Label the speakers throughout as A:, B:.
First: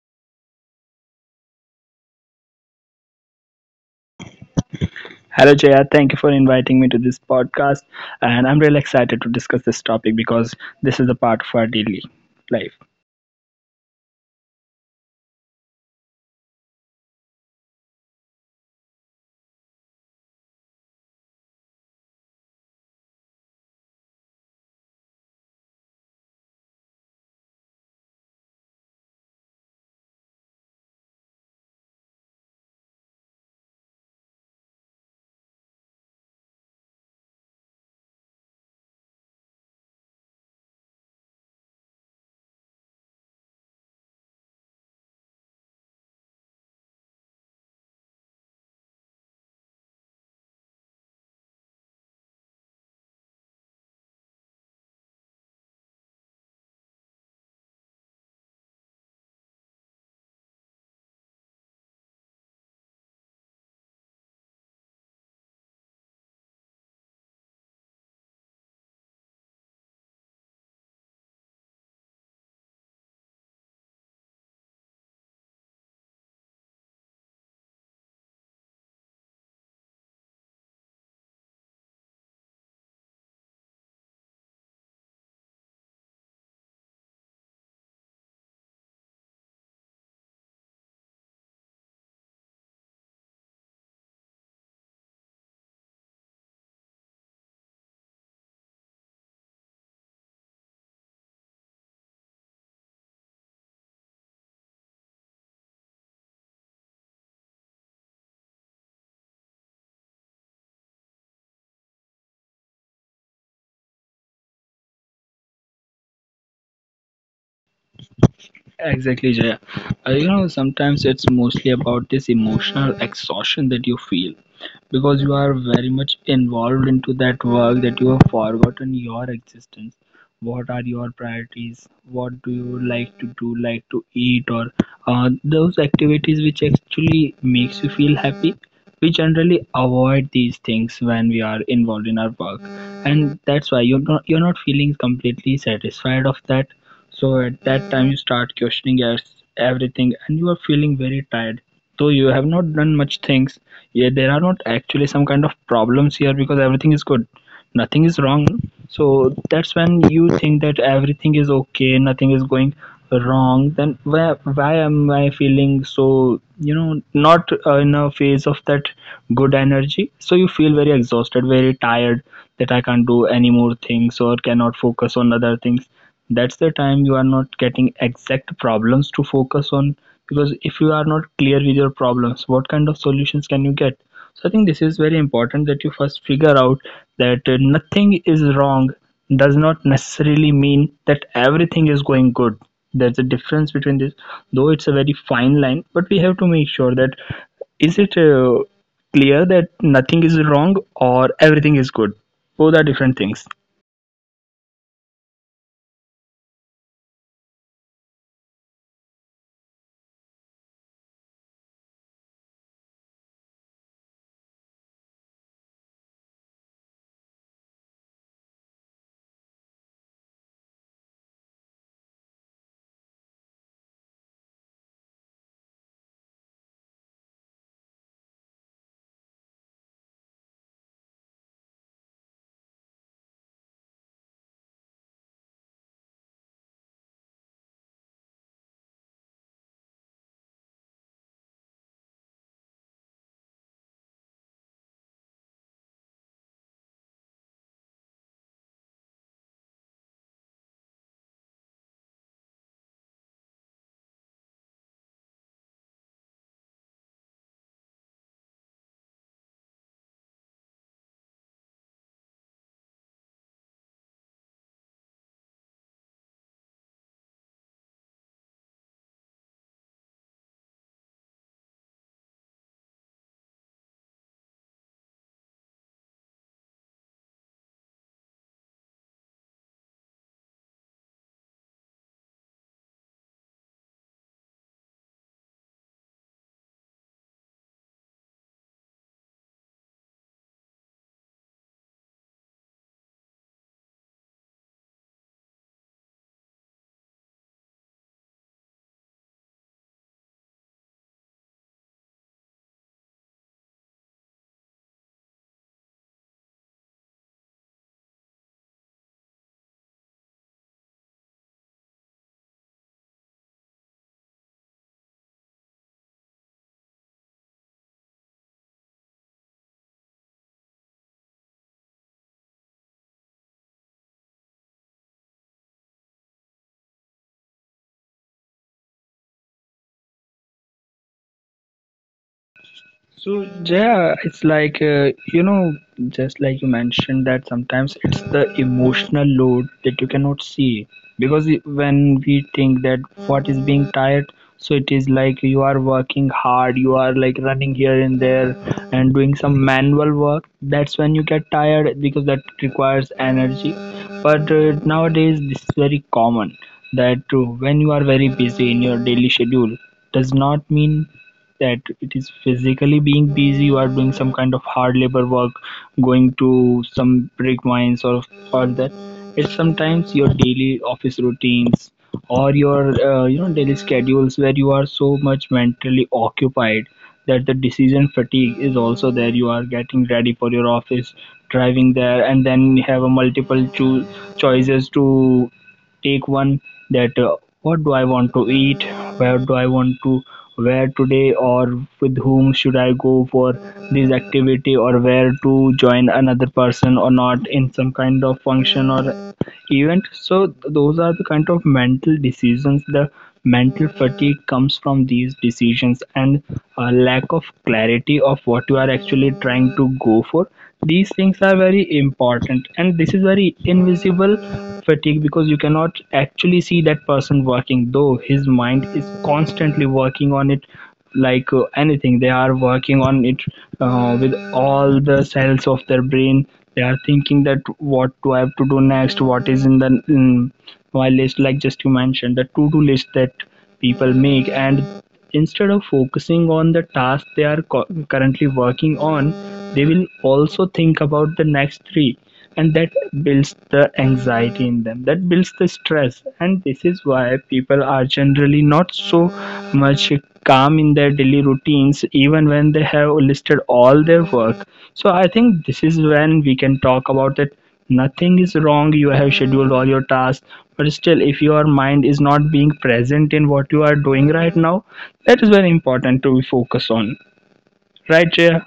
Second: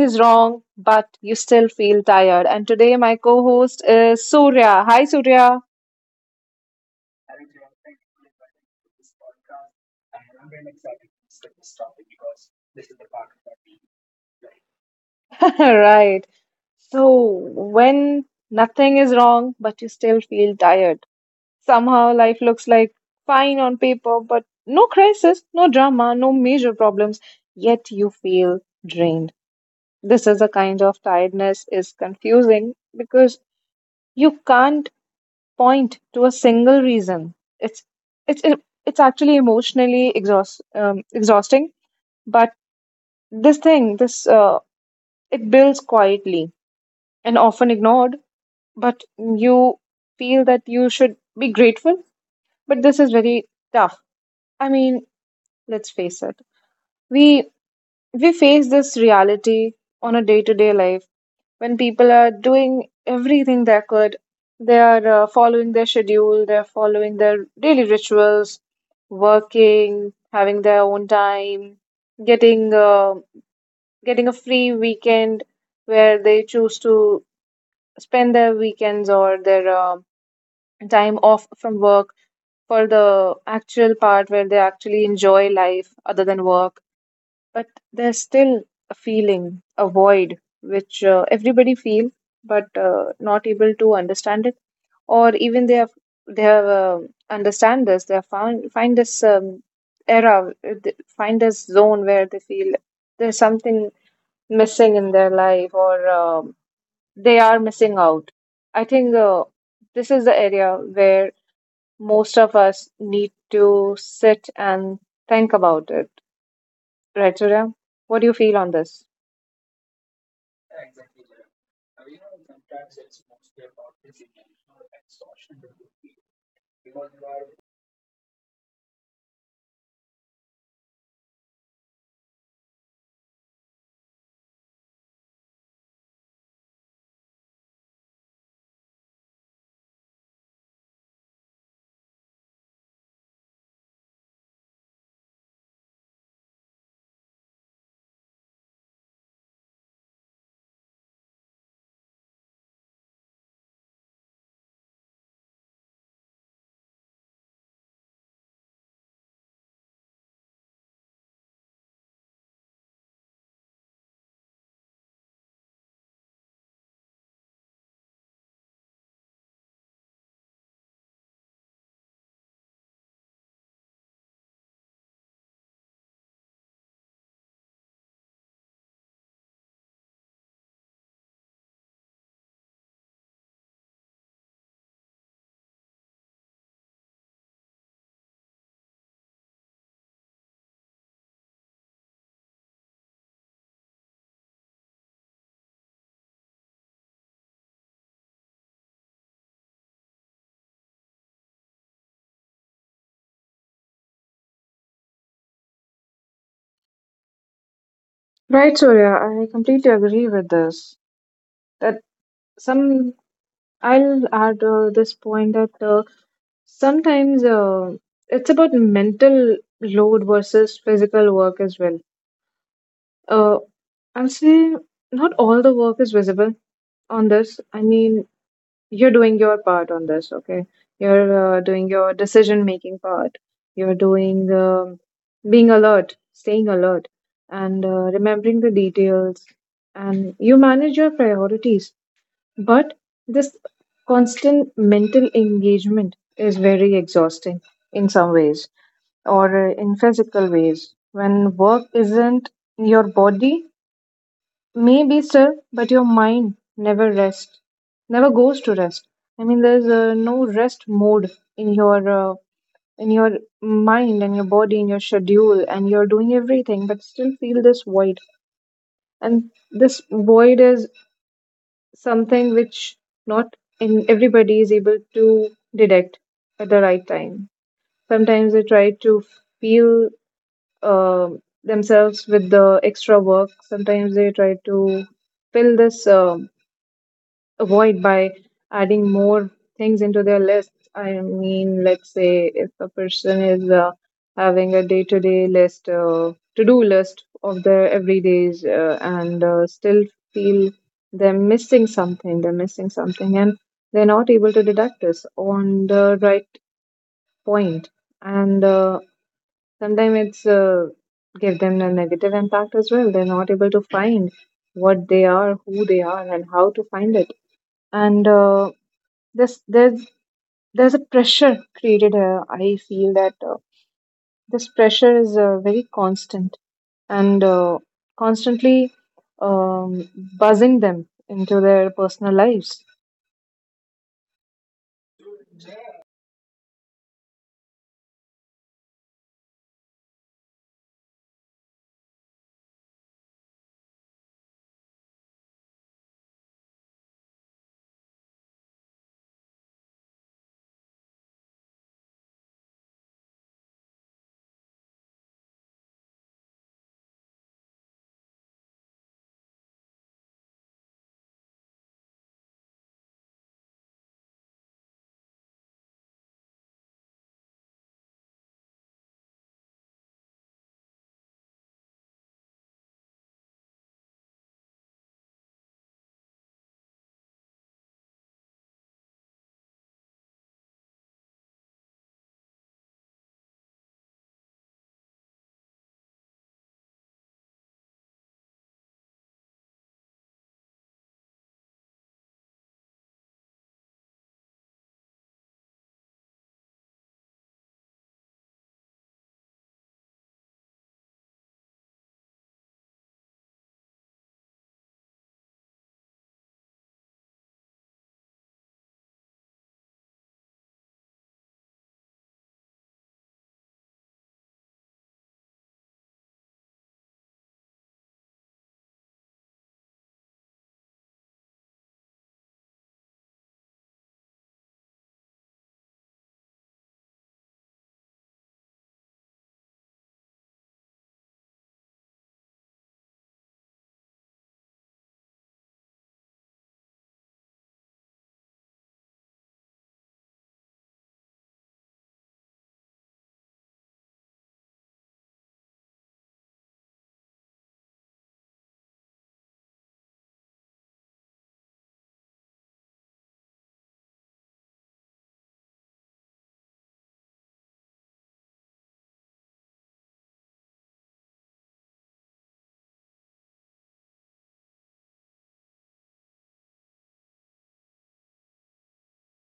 A: is wrong, but you still feel tired. And today, my co host is Surya. Hi,
B: Hello,
A: Surya.
B: Jaya. Thank you for inviting me to this podcast. And I'm really excited to discuss this topic because this is a part of our daily life.
A: Right. So, when nothing is wrong, but you still feel tired, somehow life looks like fine on paper, but no crisis, no drama, no major problems, yet you feel drained. This is a kind of tiredness is confusing because you can't point to a single reason. It's it's it's actually emotionally exhausting, but this thing, this it builds quietly and often ignored, but you feel that you should be grateful, but this is very tough. I mean, let's face it. We we face this reality on a day-to-day life when people are doing everything they could. They are following their schedule, they're following their daily rituals, working, having their own time, getting uh, getting a free weekend where they choose to spend their weekends or their time off from work for the actual part where they actually enjoy life other than work, but there's still a feeling, a void, which everybody feel, but not able to understand it, or even they have understand this. They have found find this find this zone where they feel there's something missing in their life, or they are missing out. I think this is the area where most of us need to sit and think about it. Right, Surya? What do you feel on this?
B: Exactly, Jaya. Sometimes it's mostly about this emotional exhaustion that you feel because you are very much involved into that work that you have forgotten your existence. What are your priorities, what do you like to do, like to eat, or those activities which actually makes you feel happy? We generally avoid these things when we are involved in our work, and that's why you're not feeling completely satisfied of that. So at that time you start questioning everything, and you are feeling very tired though you have not done much things. Yeah, there are not actually some kind of problems here because everything is good, nothing is wrong. So that's when you think that everything is okay, nothing is going wrong. Then why am I feeling so, not in a phase of that good energy? So you feel very exhausted, very tired, that I can't do any more things or cannot focus on other things. That's the time you are not getting exact problems to focus on, because if you are not clear with your problems, what kind of solutions can you get? So I think this is very important that you first figure out that nothing is wrong does not necessarily mean that everything is going good. There's a difference between this, though it's a very fine line, but we have to make sure that is it clear that nothing is wrong or everything is good? Both are different things.
A: Right, Surya, I completely agree with this. That some I'll add this point that sometimes it's about mental load versus physical work as well. Uh, I'll say not all the work is visible on this. I mean, you're doing your part on this. Okay, you're doing your decision making part, you're doing being alert, staying alert, and remembering the details, and you manage your priorities, but this constant mental engagement is very exhausting in some ways or in physical ways when work isn't your body. Maybe, sir, but your mind never rests, never goes to rest. I mean, there's no rest mode in your mind and your body and your schedule, and you're doing everything, but still feel this void. And this void is something which not in everybody is able to detect at the right time. Sometimes they try to feel uh, themselves with the extra work. Sometimes they try to fill this, avoid by adding more things into their list. I mean, let's say if a person is having a day to day list, to do list of their everydays, and still feel they're missing something, and they're not able to deduct this on the right point. And sometimes it's give them a negative impact as well. They're not able to find what they are, who they are, and how to find it. And this there's a pressure created here. I feel that this pressure is very constant and constantly um, buzzing them into their personal lives.
B: So yeah, it's like just like you mentioned that sometimes it's the emotional load that you cannot see, because when we think that what is being tired, so it is like you are working hard, you are like running here and there and doing some manual work. That's when you get tired because that requires energy. But nowadays this is very common that when you are very busy in your daily schedule does not mean that it is physically being busy, you are doing some kind of hard labor work, going to some brick mines, or that, it's sometimes your daily office routines or your daily schedules where you are so much mentally occupied that the decision fatigue is also there. You are getting ready for your office, driving there, and then have a multiple choices to take one, that what do I want to eat, where do I want to wear today, or with whom should I go for this activity, or where to join another person or not in some kind of function or event. So those are the kind of mental decisions. The mental fatigue comes from these decisions and a lack of clarity of what you are actually trying to go for. These things are very important, and this is very invisible fatigue because you cannot actually see that person working, though his mind is constantly working on it, like anything they are working on it, with all the cells of their brain. They are thinking that what do I have to do next, what is in the um, my list, like just you mentioned the to-do list that people make, and instead of focusing on the task they are currently working on, they will also think about the next three, and that builds the anxiety in them, that builds the stress, and this is why people are generally not so much calm in their daily routines even when they have listed all their work. So I think this is when we can talk about that nothing is wrong, you have scheduled all your tasks, but still if your mind is not being present in what you are doing right now, that is very important to focus on, right, Jaya?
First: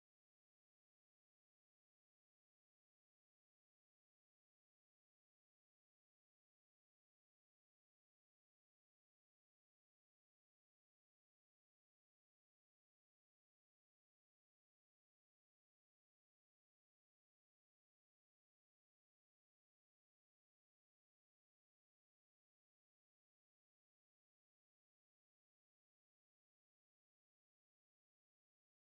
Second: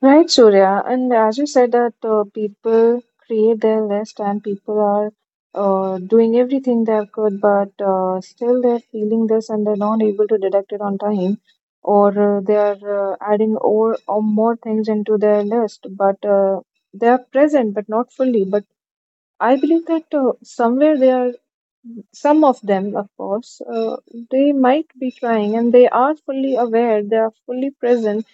A: Right, Surya. And as you said that people create their list and people are doing everything they could, but still they're feeling this and they're not able to detect it on time, or they are adding or more things into their list, but they are present but not fully. But I believe that somewhere they are, some of them, of course, they might be trying and they are fully aware, they are fully present,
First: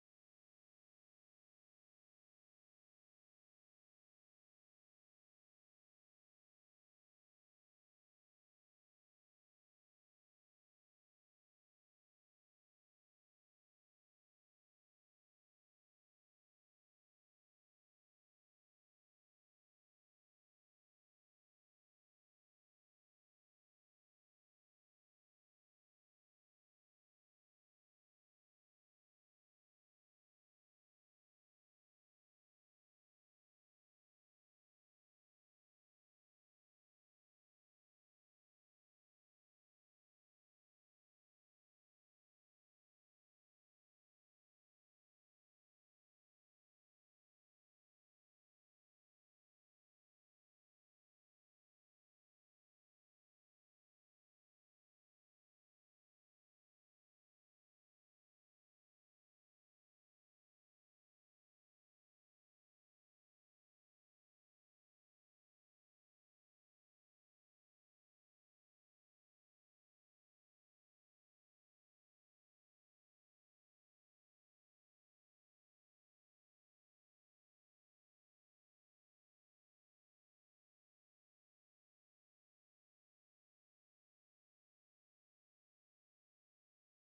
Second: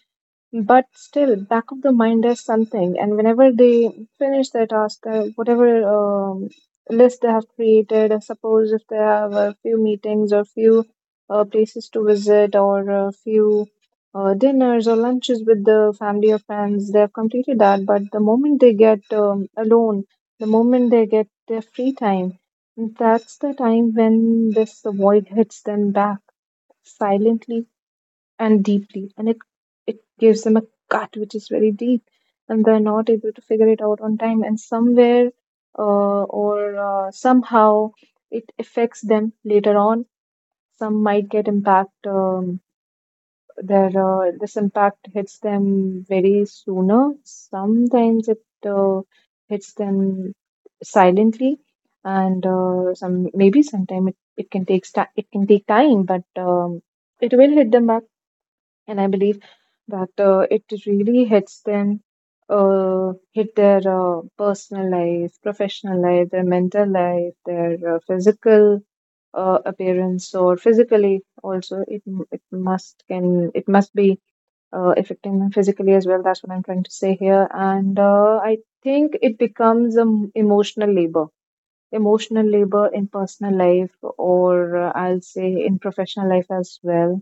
A: but still, back of the mind is something. And whenever they finish their task, whatever list they have created, suppose if they have a few meetings or few places to visit or a few dinners or lunches with the family or friends, they have completed that. But the moment they get alone, the moment they get their free time, that's the time when this void hits them back silently and deeply, and it gives them a cut which is very deep, and they're not able to figure it out on time. And somewhere or somehow it affects them later on. Some might get impact their this impact hits them very sooner. Sometimes it hits them silently, and some maybe sometime it it can take time, but it will hit them back. And I believe that it really hits them, hit their personal life, professional life, their mental life, their physical appearance, or physically also. It must be affecting them physically as well. That's what I'm trying to say here, and I think it becomes an emotional labor. Emotional labor in personal life, or I'll say in professional life as well.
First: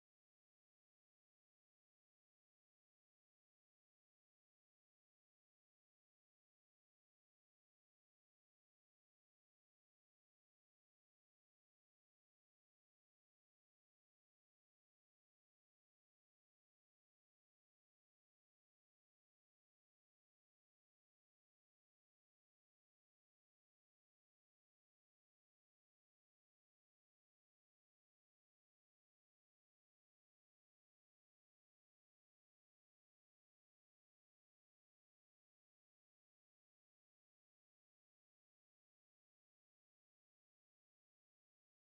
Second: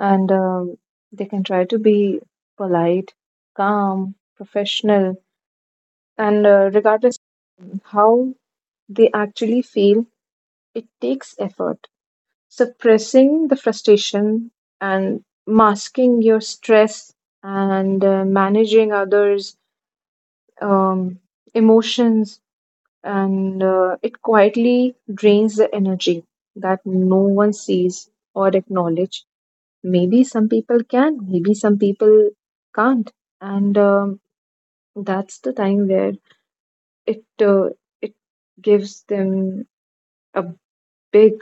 A: And they can try to be polite, calm, professional, and regardless how they actually feel, it takes effort. Suppressing the frustration and masking your stress and managing others' um, emotions, and it quietly drains the energy that no one sees or acknowledge. Maybe some people can, maybe some people can't, and that's the time where it uh, it gives them a big,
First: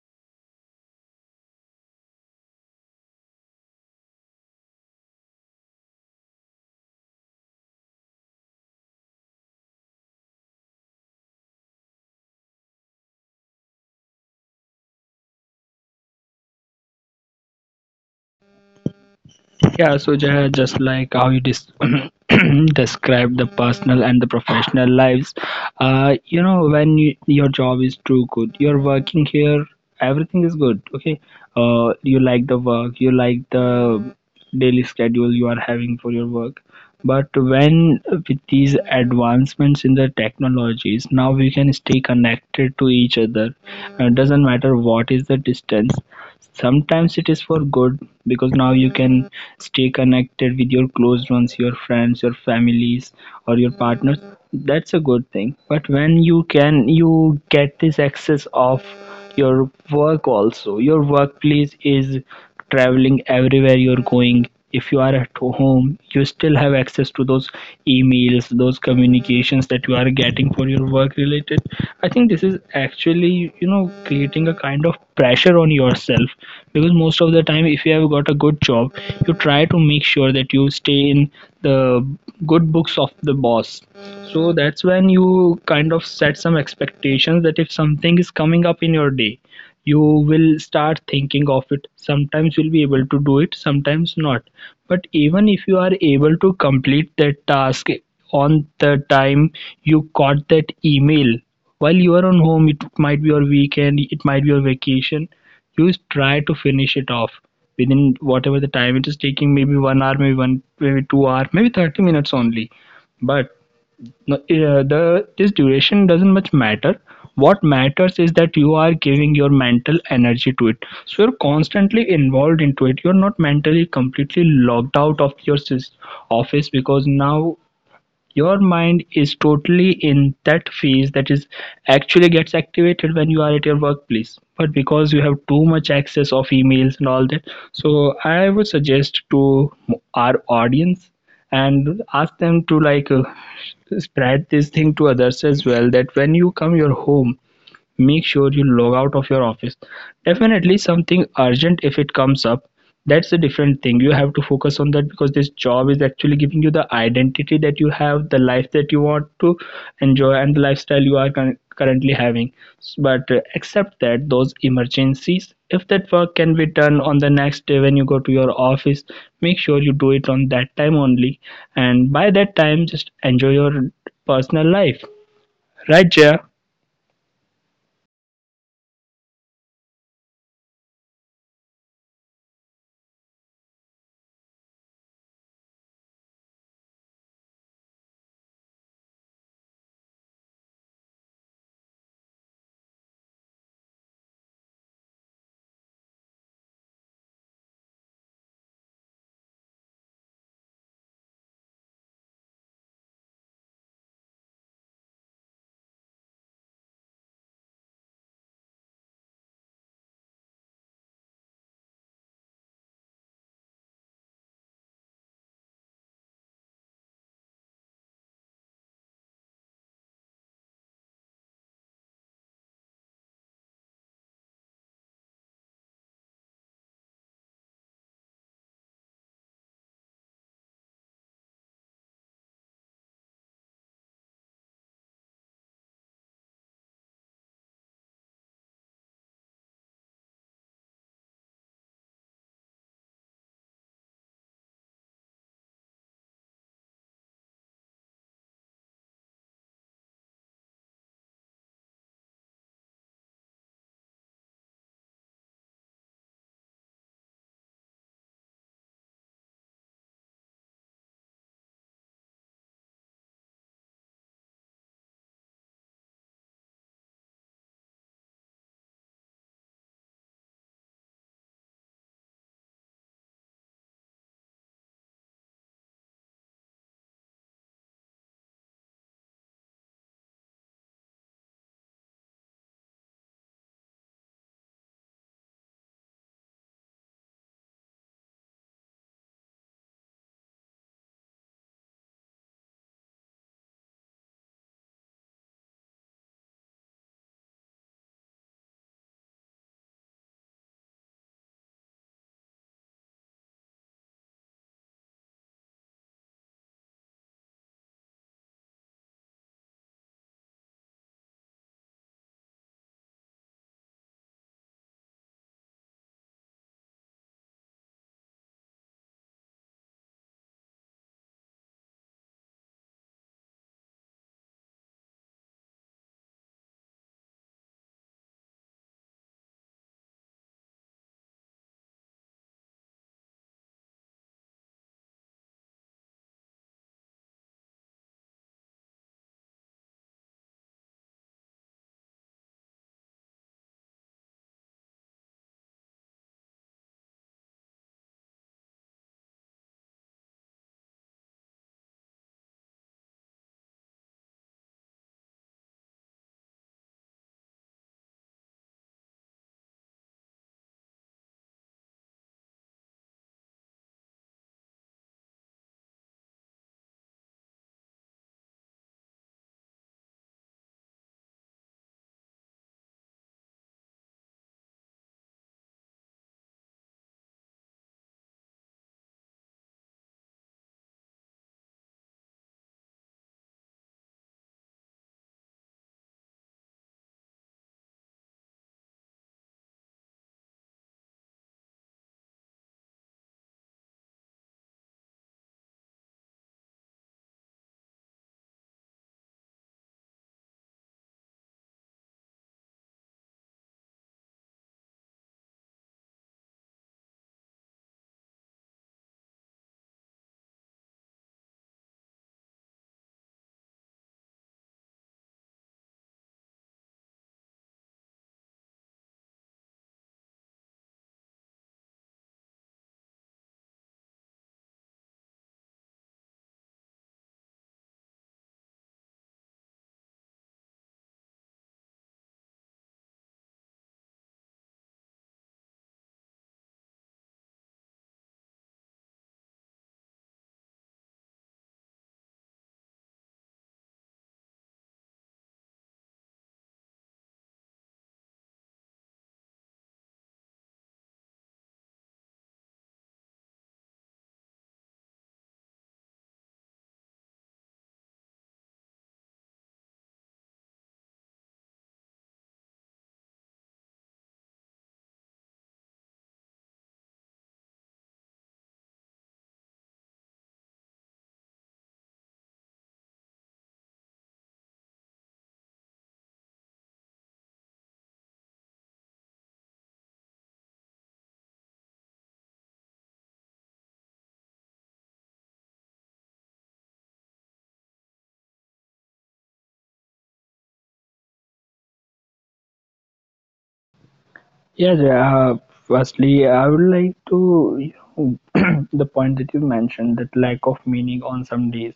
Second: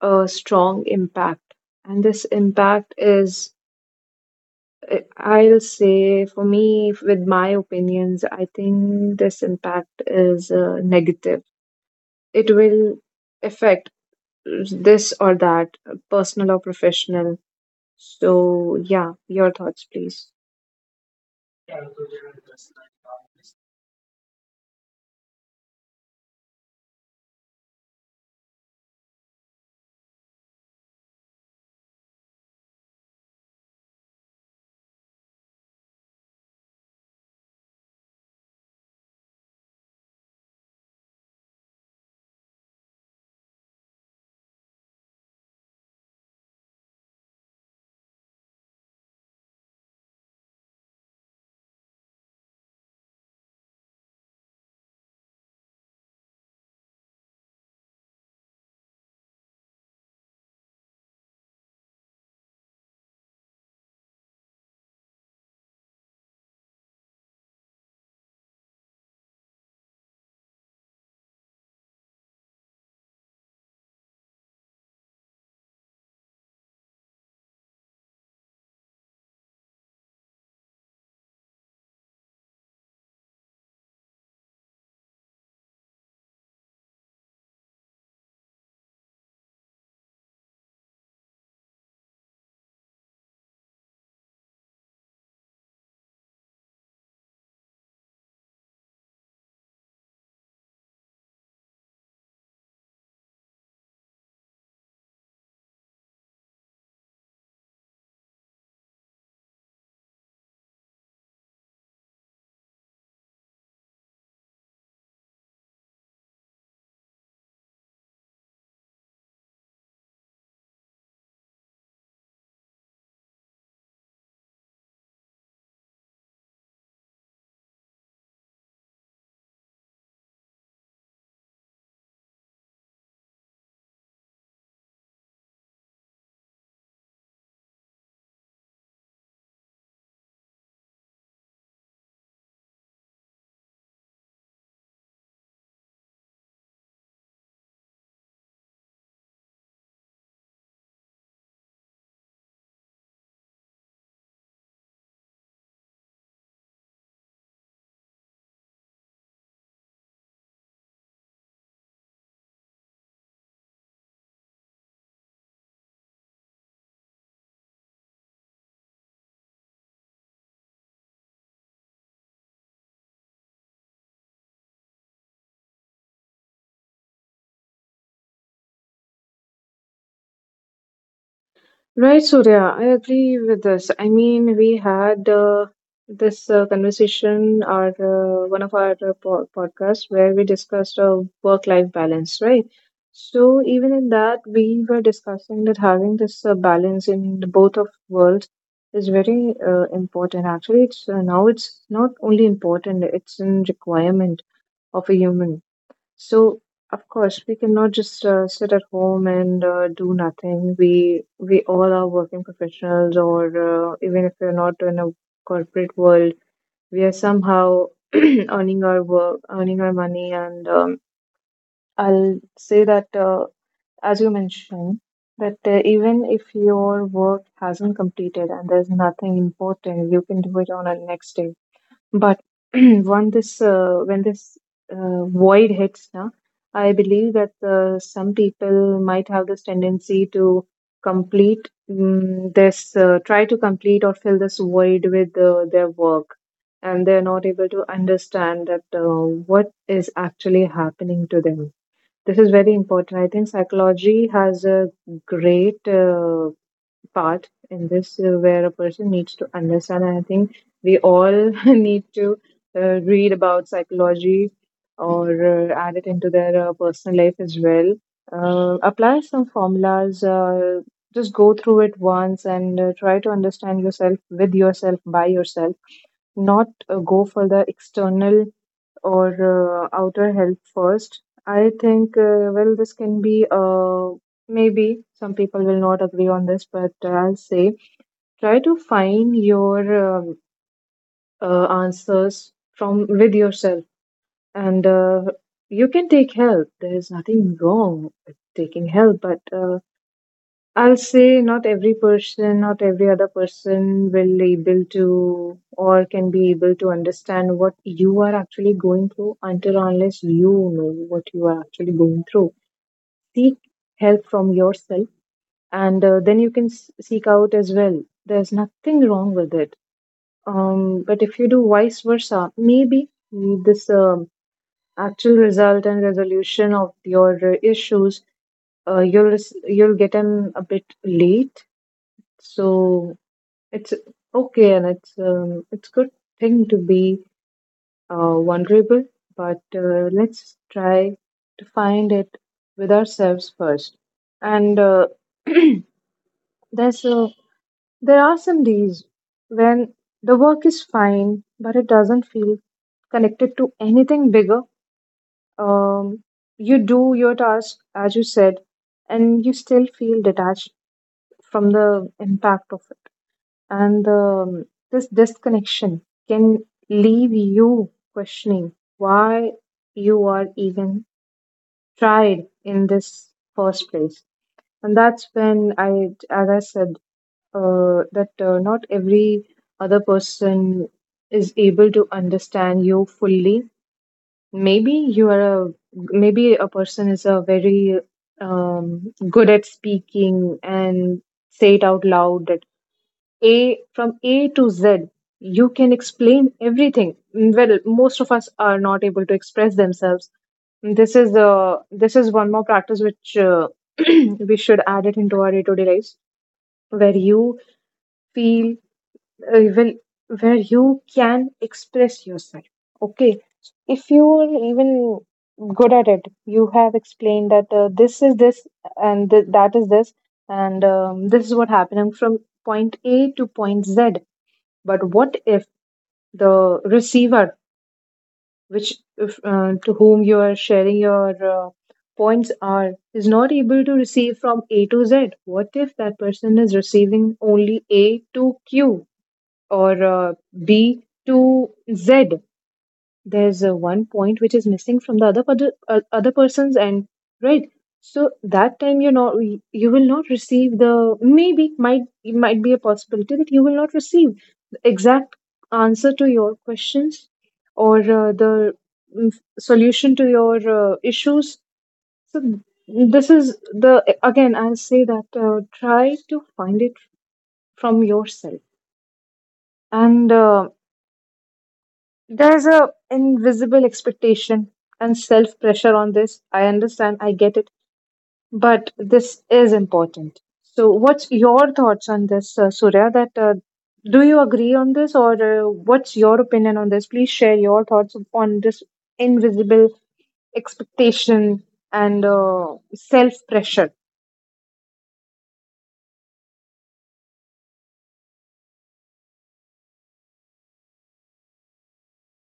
A: strong impact. And this impact is, I'll say, for me, with my opinions, I think this impact is negative. It will affect this or that, personal or professional. So, yeah, your thoughts,
B: Yeah, so
A: please.
B: Jaya, just like how you describe the personal and the professional lives, your job is too good, you're working here, everything is good, okay? You like the work, you like the daily schedule you are having for your work. But when with these advancements in the technologies, now we can stay connected to each other. It doesn't matter what is the distance. Sometimes it is for good because now you can stay connected with your close ones, your friends, your families, or your partners. That's a good thing, but when you get this access of your work also, your workplace is traveling everywhere you're going. If you are at home, you still have access to those emails, those communications that you are getting for your work related. I think this is actually creating a kind of pressure on yourself, because most of the time if you have got a good job, you try to make sure that you stay in the good books of the boss. So that's when you kind of set some expectations that if something is coming up in your day, you will start thinking of it. Sometimes you'll be able to do it, sometimes not. But even if you are able to complete that task on the time you got that email, while you are on home, it might be your weekend, it might be your vacation, you try to finish it off within whatever the time it is taking, maybe 1 hour, maybe 1, maybe 2 hour maybe 30 minutes only. But no, the This duration doesn't much matter. What matters is that you are giving your mental energy to it. So you're constantly involved into it. You're not mentally completely locked out of your office, because now your mind is totally in that phase that is actually gets activated when you are at your workplace, but because you have too much access of emails and all that, so I would suggest to our audience and ask them to like spread this thing to others as well, that when you come your home, make sure you log out of your office. Definitely something urgent if it comes up, that's a different thing, you have to focus on that, because this job is actually giving you the identity that you have, the life that you want to enjoy, and the lifestyle you are currently having. But accept that those emergencies, if that work can be done on the next day when you go to your office, make sure you do it on that time only, and by that time just enjoy your personal life, right, Jaya?
A: Right, Surya, I agree with this. I mean, we had this conversation or one of our podcasts where we discussed work-life balance, right? So even in that, we were discussing that having this balance in the both of worlds is very important. Actually, it's now it's not only important; it's a requirement of a human. So, of course, we cannot just sit at home and do nothing. We all are working professionals, or even if we're not in a corporate world, we are somehow earning our work, earning our money. And I'll say that, as you mentioned, that even if your work hasn't completed and there's nothing important, you can do it on a next day, but when this void hits, now I believe that some people might have this tendency to complete mm this try to complete or fill this void with their work, and they're not able to understand that what is actually happening to them. This is very important. I think psychology has a great part in this where a person needs to understand. And I think we all need to read about psychology or add it into their personal life as well. Apply some formulas, just go through it once and try to understand yourself with yourself, by yourself, not go for the external or outer help first. I think, well, this can be maybe some people will not agree on this, but I'll say try to find your answers from with yourself, and you can take help. There is nothing wrong with taking help, but I'll say not every person, not every other person will able to or can be able to understand what you are actually going through until unless you know what you are actually going through. Seek help from yourself, and then you can seek out as well. There's nothing wrong with it. But if you do vice versa, maybe this actual result and resolution of your issues you'll get them a bit late. So it's okay, and it's good thing to be vulnerable, but let's try to find it with ourselves first. And there's a, there are some days when the work is fine, but it doesn't feel connected to anything bigger. Um, you do your task as you said, and you still feel detached from the impact of it. And this disconnection can leave you questioning why you are even tried in this first place. And that's when as I said, that not every other person is able to understand you fully. Maybe you are a maybe a person is a very good at speaking and say it out loud that a from A to Z. You can explain everything. Well, most of us are not able to express themselves. This is one more practice which we should add it into our day-to-day lives, where you feel well, where you can express yourself. Okay, if you are even good at it, you have explained that this is this, and that is this, and this is what happened. I'm from point A to point Z, but what if the receiver, which if, to whom you are sharing your points are, is not able to receive from A to Z? What if that person is receiving only A to Q, or B to Z? There's one point which is missing from the other other person's end, right? So that time you will not receive the maybe might it might be a possibility that you will not receive the exact answer to your questions, or the mm, solution to your issues. So this is the again, I'll say that try to find it from yourself. And there's a invisible expectation and self pressure on this. I understand, I get it, but this is important. So, what's your thoughts on this, Surya? That do you agree on this, or what's your opinion on this? Please share your thoughts on this invisible expectation and self pressure.
B: Yeah, Jay, firstly, I would like to, the point that you mentioned, that lack of meaning on some days.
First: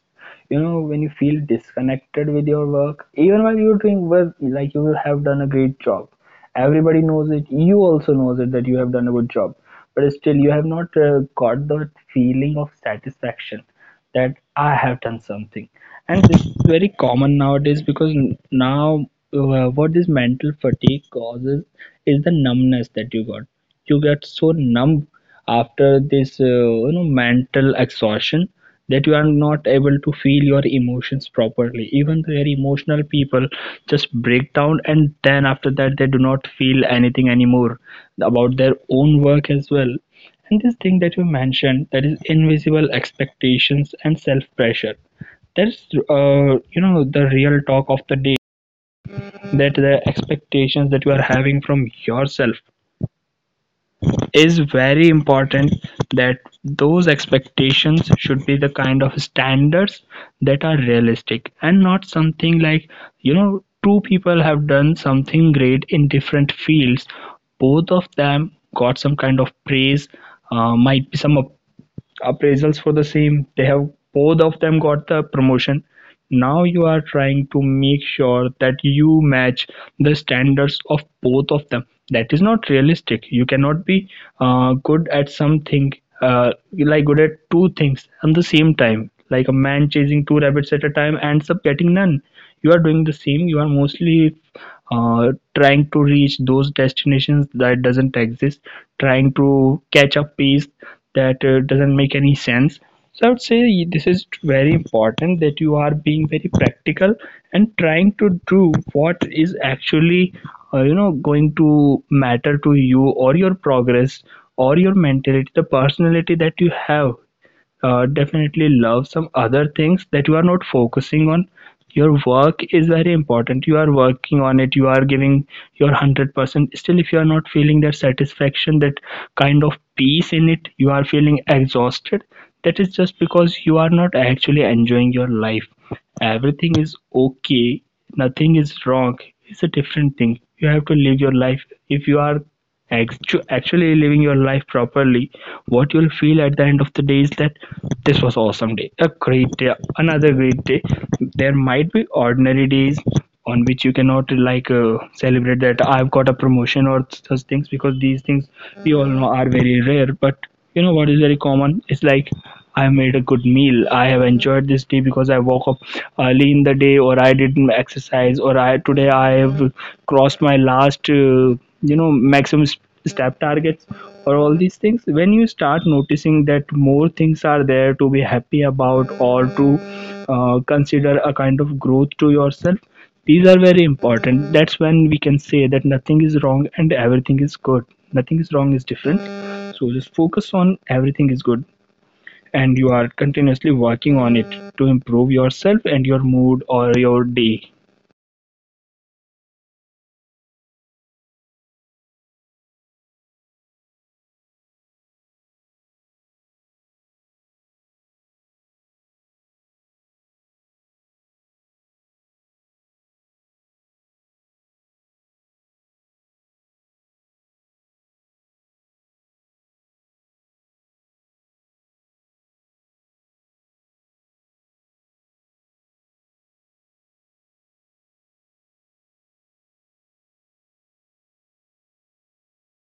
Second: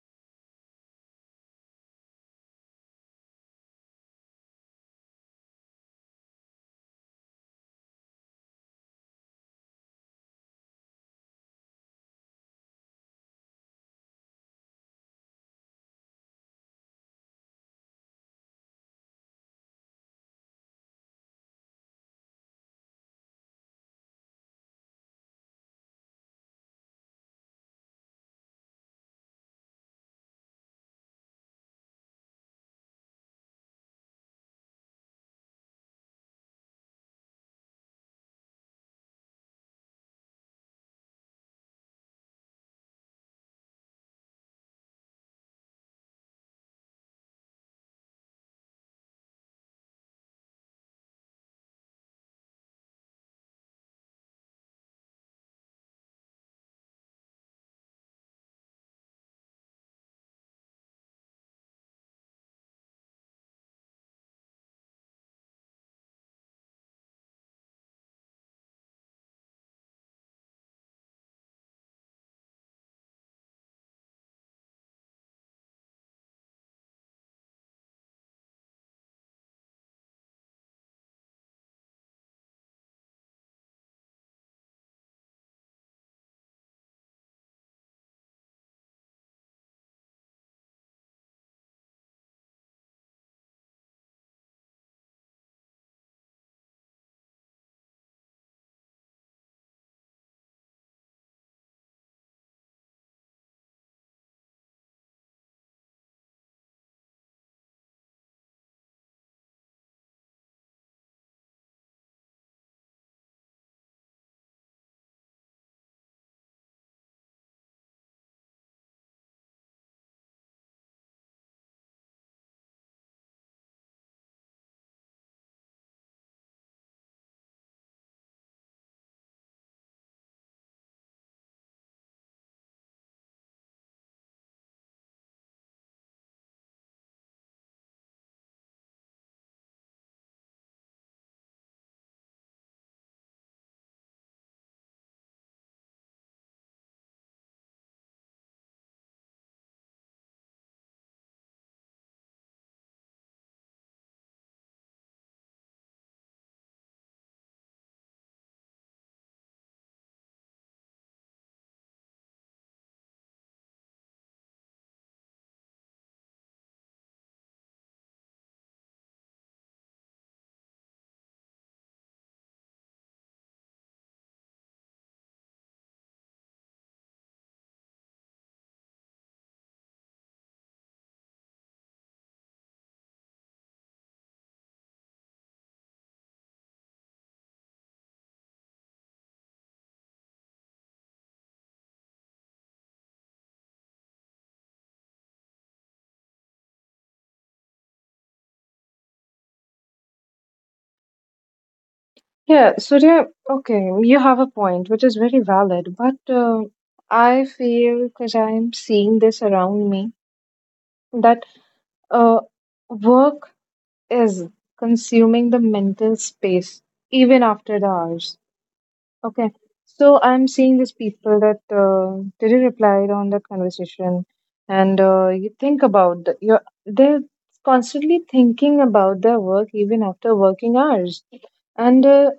B: You know, when you feel disconnected with your work, even while you're doing well, like you will have done a great job. Everybody knows it. You also knows it that you have done a good job, but still you have not got that feeling of satisfaction that I have done something. And this is very common nowadays because now, what this mental fatigue causes is the numbness that you got. You get so numb after this mental exhaustion that you are not able to feel your emotions properly. Even the very emotional people just break down, and then after that they do not feel anything anymore about their own work as well. And this thing that you mentioned, that is invisible expectations and self-pressure. That's the real talk of the day. That the expectations that you are having from yourself is very important. That those expectations should be the kind of standards that are realistic and not something like, two people have done something great in different fields, both of them got some kind of praise, might be some appraisals for the same. They have both of them got the promotion. Now you are trying to make sure that you match the standards of both of them. That is not realistic. You cannot be good at something, uh, like good at two things at the same time. Like a man chasing two rabbits at a time and ends up getting none, you are doing the same. You are mostly uh, trying to reach those destinations that doesn't exist, trying to catch up pace that doesn't make any sense. So I would say this is very important that you are being very practical and trying to do what is actually going to matter to you or your progress or your mentality, the personality that you have. Definitely love some other things that you are not focusing on. Your work is very important, you are working on it, you are giving your 100%, still if you are not feeling that satisfaction, that kind of peace in it, you are feeling exhausted. That is just because you are not actually enjoying your life. Everything is okay, nothing is wrong. It's a different thing, you have to live your life. If you are actually living your life properly, what you'll feel at the end of the day is that this was awesome day, a great day, another great day. There might be ordinary days on which you cannot like celebrate that I've got a promotion or such things, because these things we all know are very rare. But you know what is very common? It's like I made a good meal. I have enjoyed this day because I woke up early in the day, or I did my exercise, or I today I have crossed my last, maximum step targets, or all these things. When you start noticing that more things are there to be happy about, or to consider a kind of growth to yourself, these are very important. That's when we can say that nothing is wrong and everything is good. Nothing is wrong is different. So just focus on everything is good, and you are continuously working on it to improve yourself and your mood or your day.
A: Yeah, Surya. Okay, you have a point, which is very valid, but I feel, because I'm seeing this around me, that Uh, work is consuming the mental space even after the hours. Okay. So I'm seeing these people that didn't reply on that conversation, and you think about the, you're they're constantly thinking about their work even after working hours, and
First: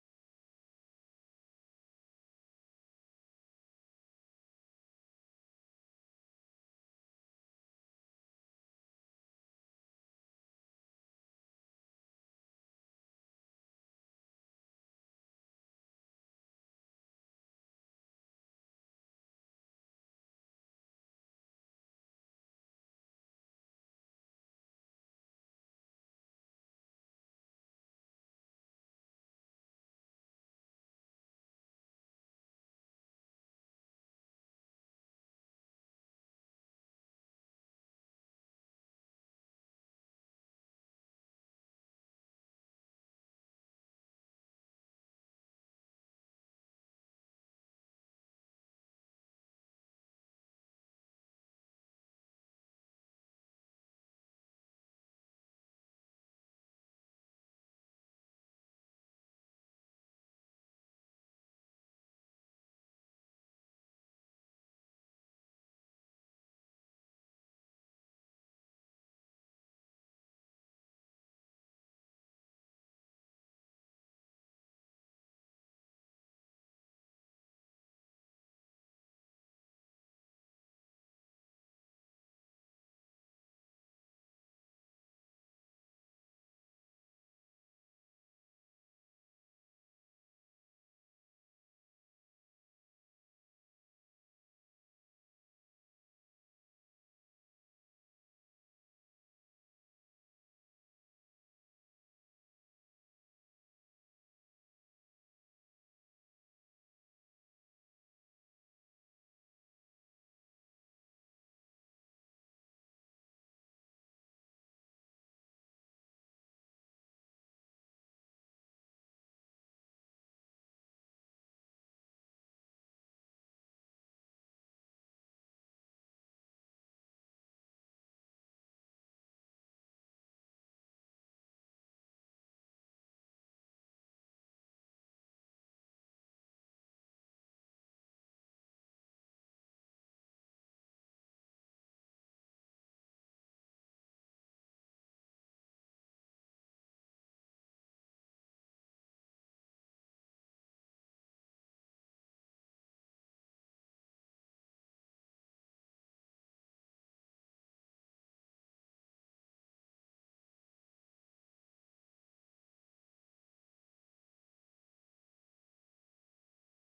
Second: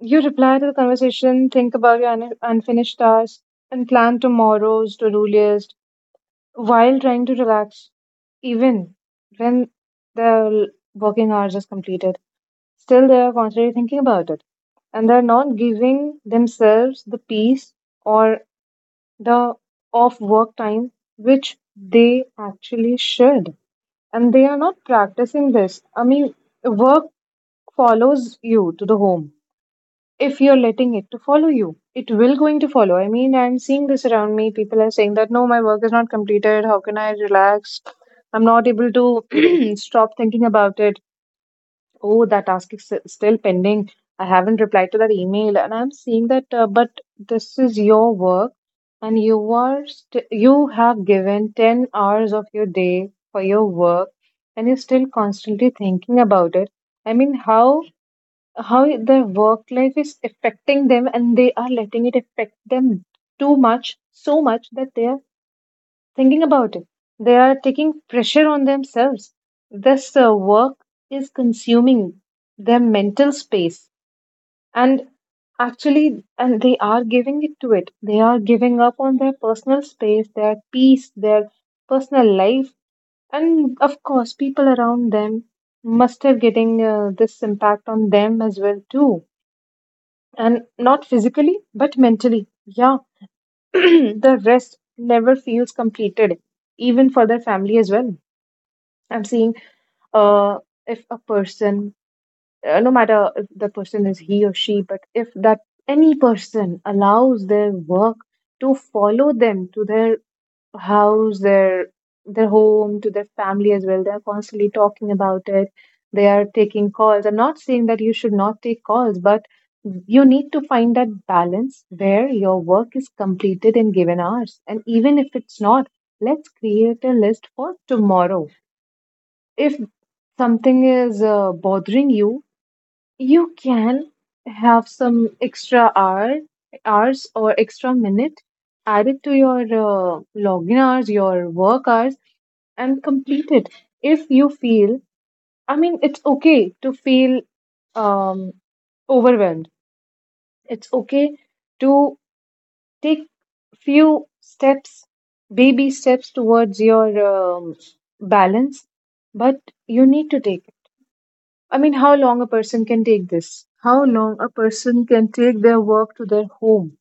A: you reply to the conversation, think about your unfinished tasks, and plan tomorrow's to do list while trying to relax, even when their working hours is completed. Still, they are constantly thinking about it, and they're not giving themselves the peace or the off work time which they actually should. And they are not practicing this. I mean, work follows you to the home. If you're letting it to follow you, it will going to follow. I mean, I'm seeing this around me. People are saying that, no, my work is not completed, how can I relax? I'm not able to stop thinking about it. Oh, that task is still pending. I haven't replied to that email, and I'm seeing that but this is your work, and you have given 10 hours of your day for your work, and you're still constantly thinking about it. I mean, how their work life is affecting them, and they are letting it affect them too much, so much that they are thinking about it. They are taking pressure on themselves. This work is consuming their mental space, and actually, and they are giving it to it. They are giving up on their personal space, their peace, their personal life, and of course people around them must have getting this impact on them as well too, and not physically but mentally, yeah. The rest never feels completed, even for their family as well. I'm seeing uh, if a person, no matter if the person is he or she, but if that any person allows their work to follow them to their house, their home, to their family as well, they are constantly talking about it. They are taking calls. I'm not saying that you should not take calls, but you need to find that balance where your work is completed in given hours. And even if it's not, let's create a list for tomorrow. If something is bothering you can have some extra hours or extra minute added to your login hours, your work hours, and complete it. If you feel, I mean, it's okay to feel um, overwhelmed. It's okay to take few steps, baby steps towards your um, balance, but you need to take I mean, how long a person can take this? How long a person can take their work to their home?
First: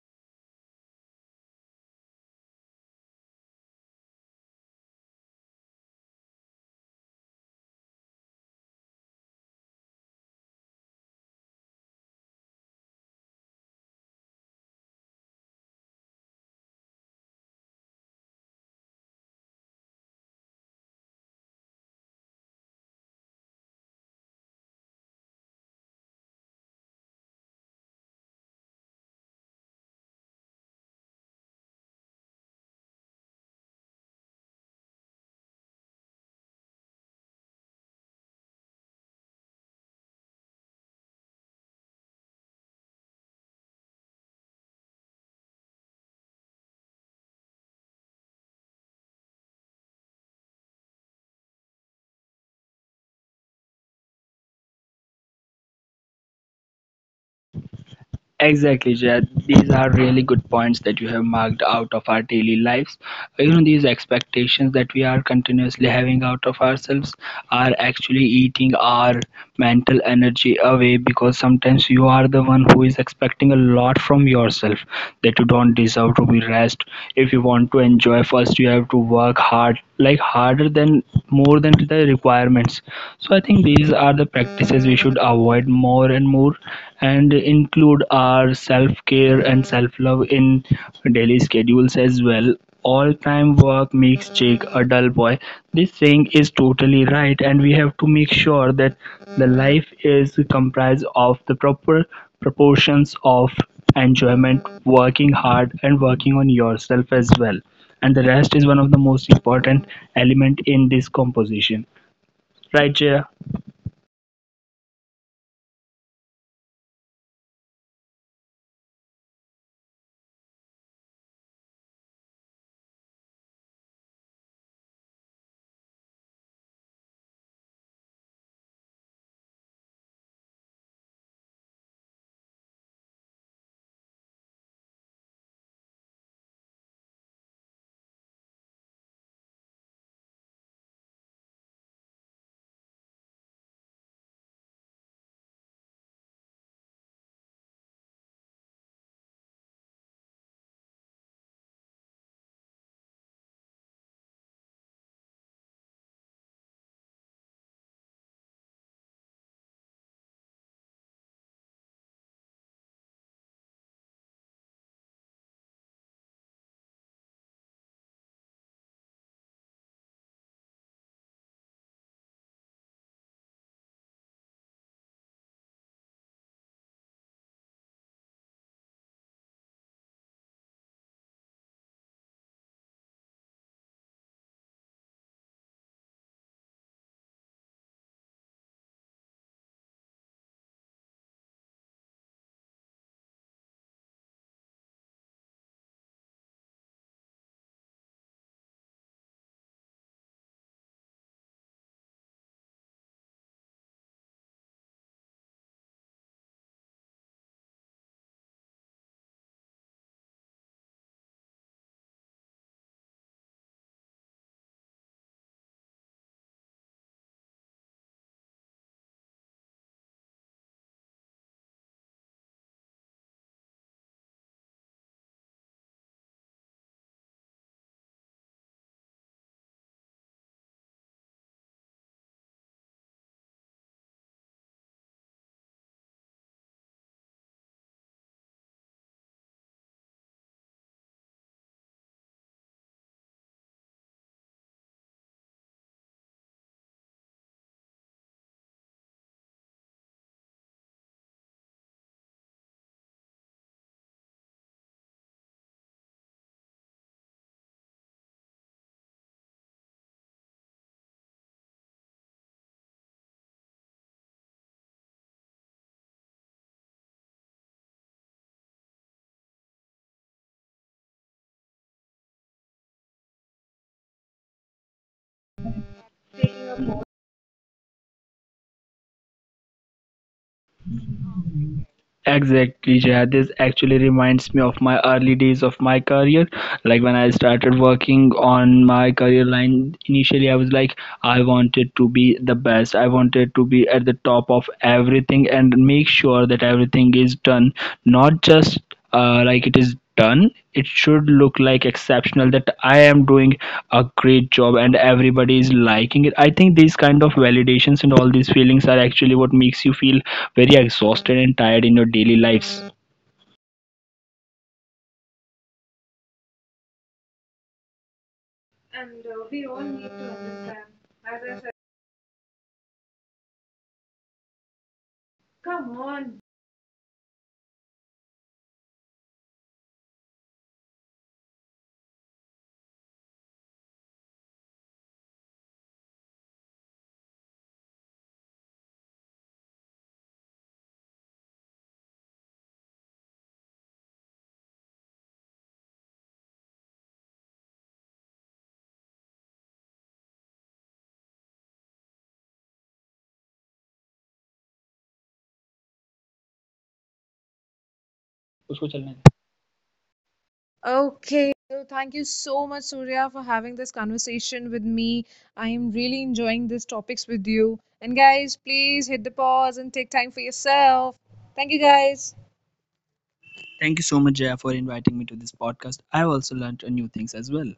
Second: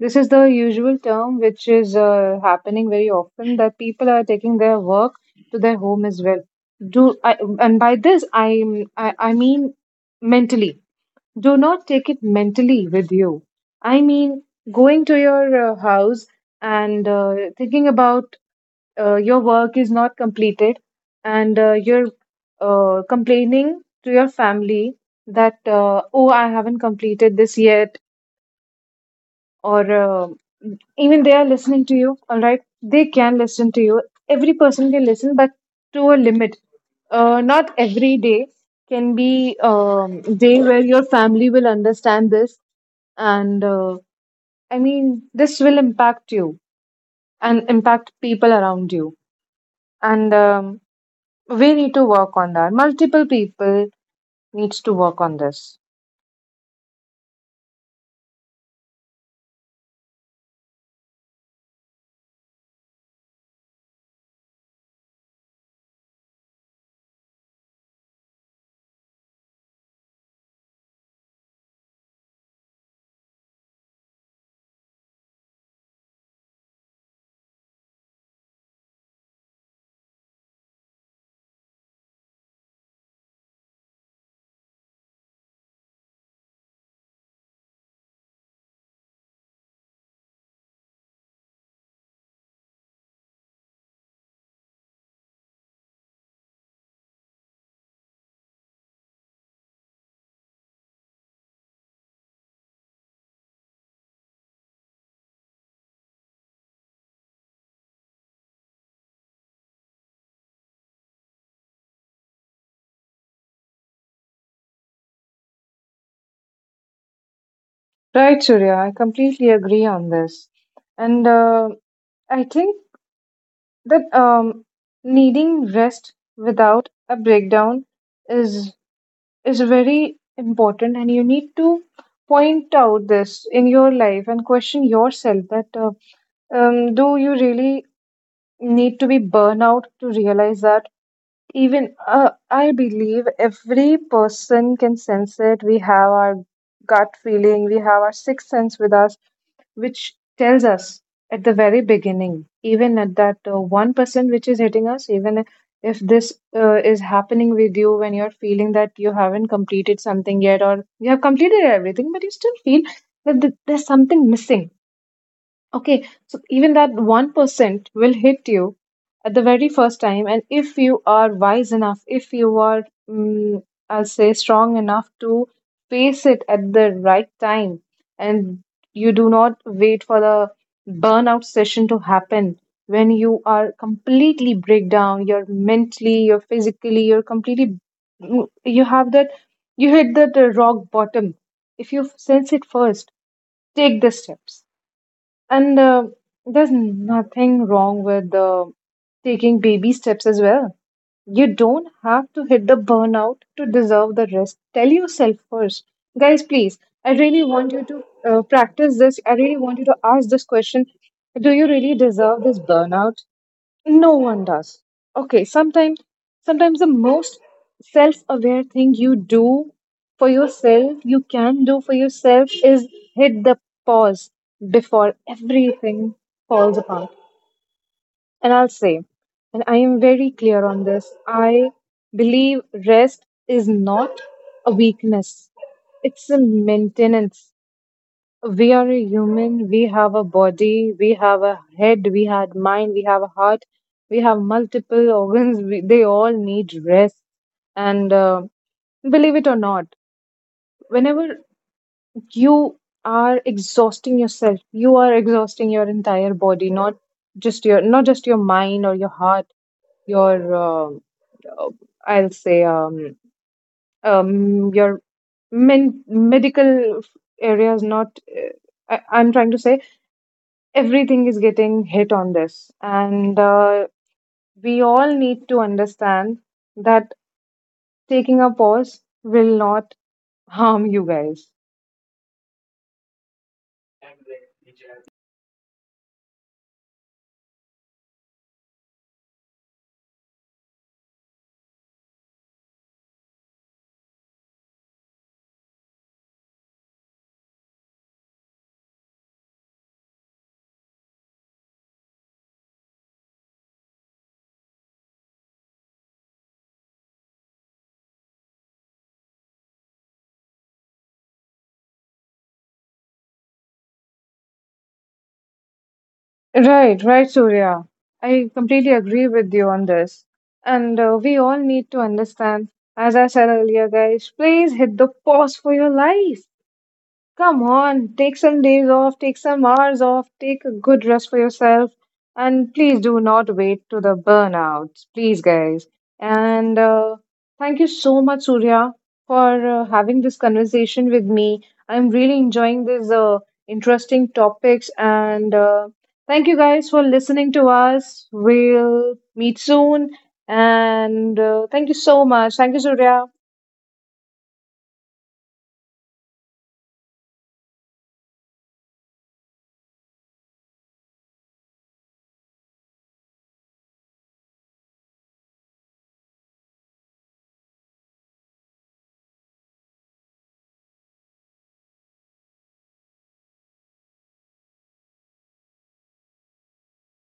A: This is the usual term which is happening very often, that people are taking their work to their home as well. And by this I, I mean, mentally. Do not take it mentally with you. I mean, going to your house and thinking about your work is not completed, and you're complaining to your family that oh, I haven't completed this yet, or even they are listening to you, all right, they can listen to you, every person can listen, but to a limit. Not every day can be day where your family will understand this, and I mean, this will impact you and impact people around you, and we need to work on that, multiple people needs to work on this.
B: Exactly, Jed. These are really good points that you have marked out of our daily lives. You know, these expectations that we are continuously having out of ourselves are actually eating our mental energy away, because sometimes you are the one who is expecting a lot from yourself that you don't deserve to be rest. If you want to enjoy, first you have to work hard, like harder than, more than the requirements. So I think these are the practices we should avoid more and more, and include our self-care and self-love in daily schedules as well. All-time work makes Jake a dull boy. This saying is totally right, and we have to make sure that the life is comprised of the proper proportions of enjoyment, working hard, and working on yourself as well. And the rest is one of the most important element in this composition. Right, Jaya?
A: Right, Surya. I completely agree on this. And I think that needing rest without a breakdown is is very important, and you need to point out this in your life and question yourself that do you really need to be burnout to realize that, even I believe every person can sense it. We have our gut feeling, we have our sixth sense with us, which tells us at the very beginning, even at that 1% which is hitting us. Even if this is happening with you, when you're feeling that you haven't completed something yet, or you have completed everything but you still feel that there's something missing. Okay, so even that 1% will hit you at the very first time. And if you are wise enough, if you are, mm I'll say, strong enough to face it at the right time, and you do not wait for the burnout session to happen, when you are completely break down, you're mentally, you're physically, you're completely, you have that, you hit that rock bottom. If you sense it first, take the steps, and there's nothing wrong with taking baby steps as well. You don't have to hit the burnout to deserve the rest. Tell yourself first. Guys, please, I really want you to practice this. I really want you to ask this question. Do you really deserve this burnout? No one does. Okay, sometimes the most self-aware thing you can do for yourself is hit the pause before everything falls apart. And I'll say, and I am very clear on this, I believe rest is not a weakness. It's a maintenance. We are a human, we have a body, we have a head, we have mind, we have a heart, we have multiple organs. They all need rest, and believe it or not, whenever you are exhausting yourself, you are exhausting your entire body, not just your mind or your heart, your uh, I'll say, your medical areas, not, I'm trying to say everything is getting hit on this. And we all need to understand that taking a pause will not harm you guys.
B: Exactly, Jaya. This actually reminds me of my early days of my career. Like when I started working on my career line, initially I was like, I wanted to be the best. I wanted to be at the top of everything and make sure that everything is done, not just like it is done, it should look like exceptional, that I am doing a great job and everybody is liking it. I think these kind of validations and all these feelings are actually what makes you feel very exhausted and tired in your daily lives.
A: Right, right, Surya. I completely agree with you on this. And we all need to understand, as I said earlier, guys, please hit the pause for your life. Come on, take some days off, take some hours off, take a good rest for yourself, and please do not wait to the burnouts, please, guys. And thank you so much, Surya, for having this conversation with me. I'm really enjoying these interesting topics, and thank you guys for listening to us. We'll meet soon, and thank you so much. Thank you, Surya.
B: उसको चलने दे। Thank you so much, Jaya, for inviting me to this podcast. I have also learned a new things as well.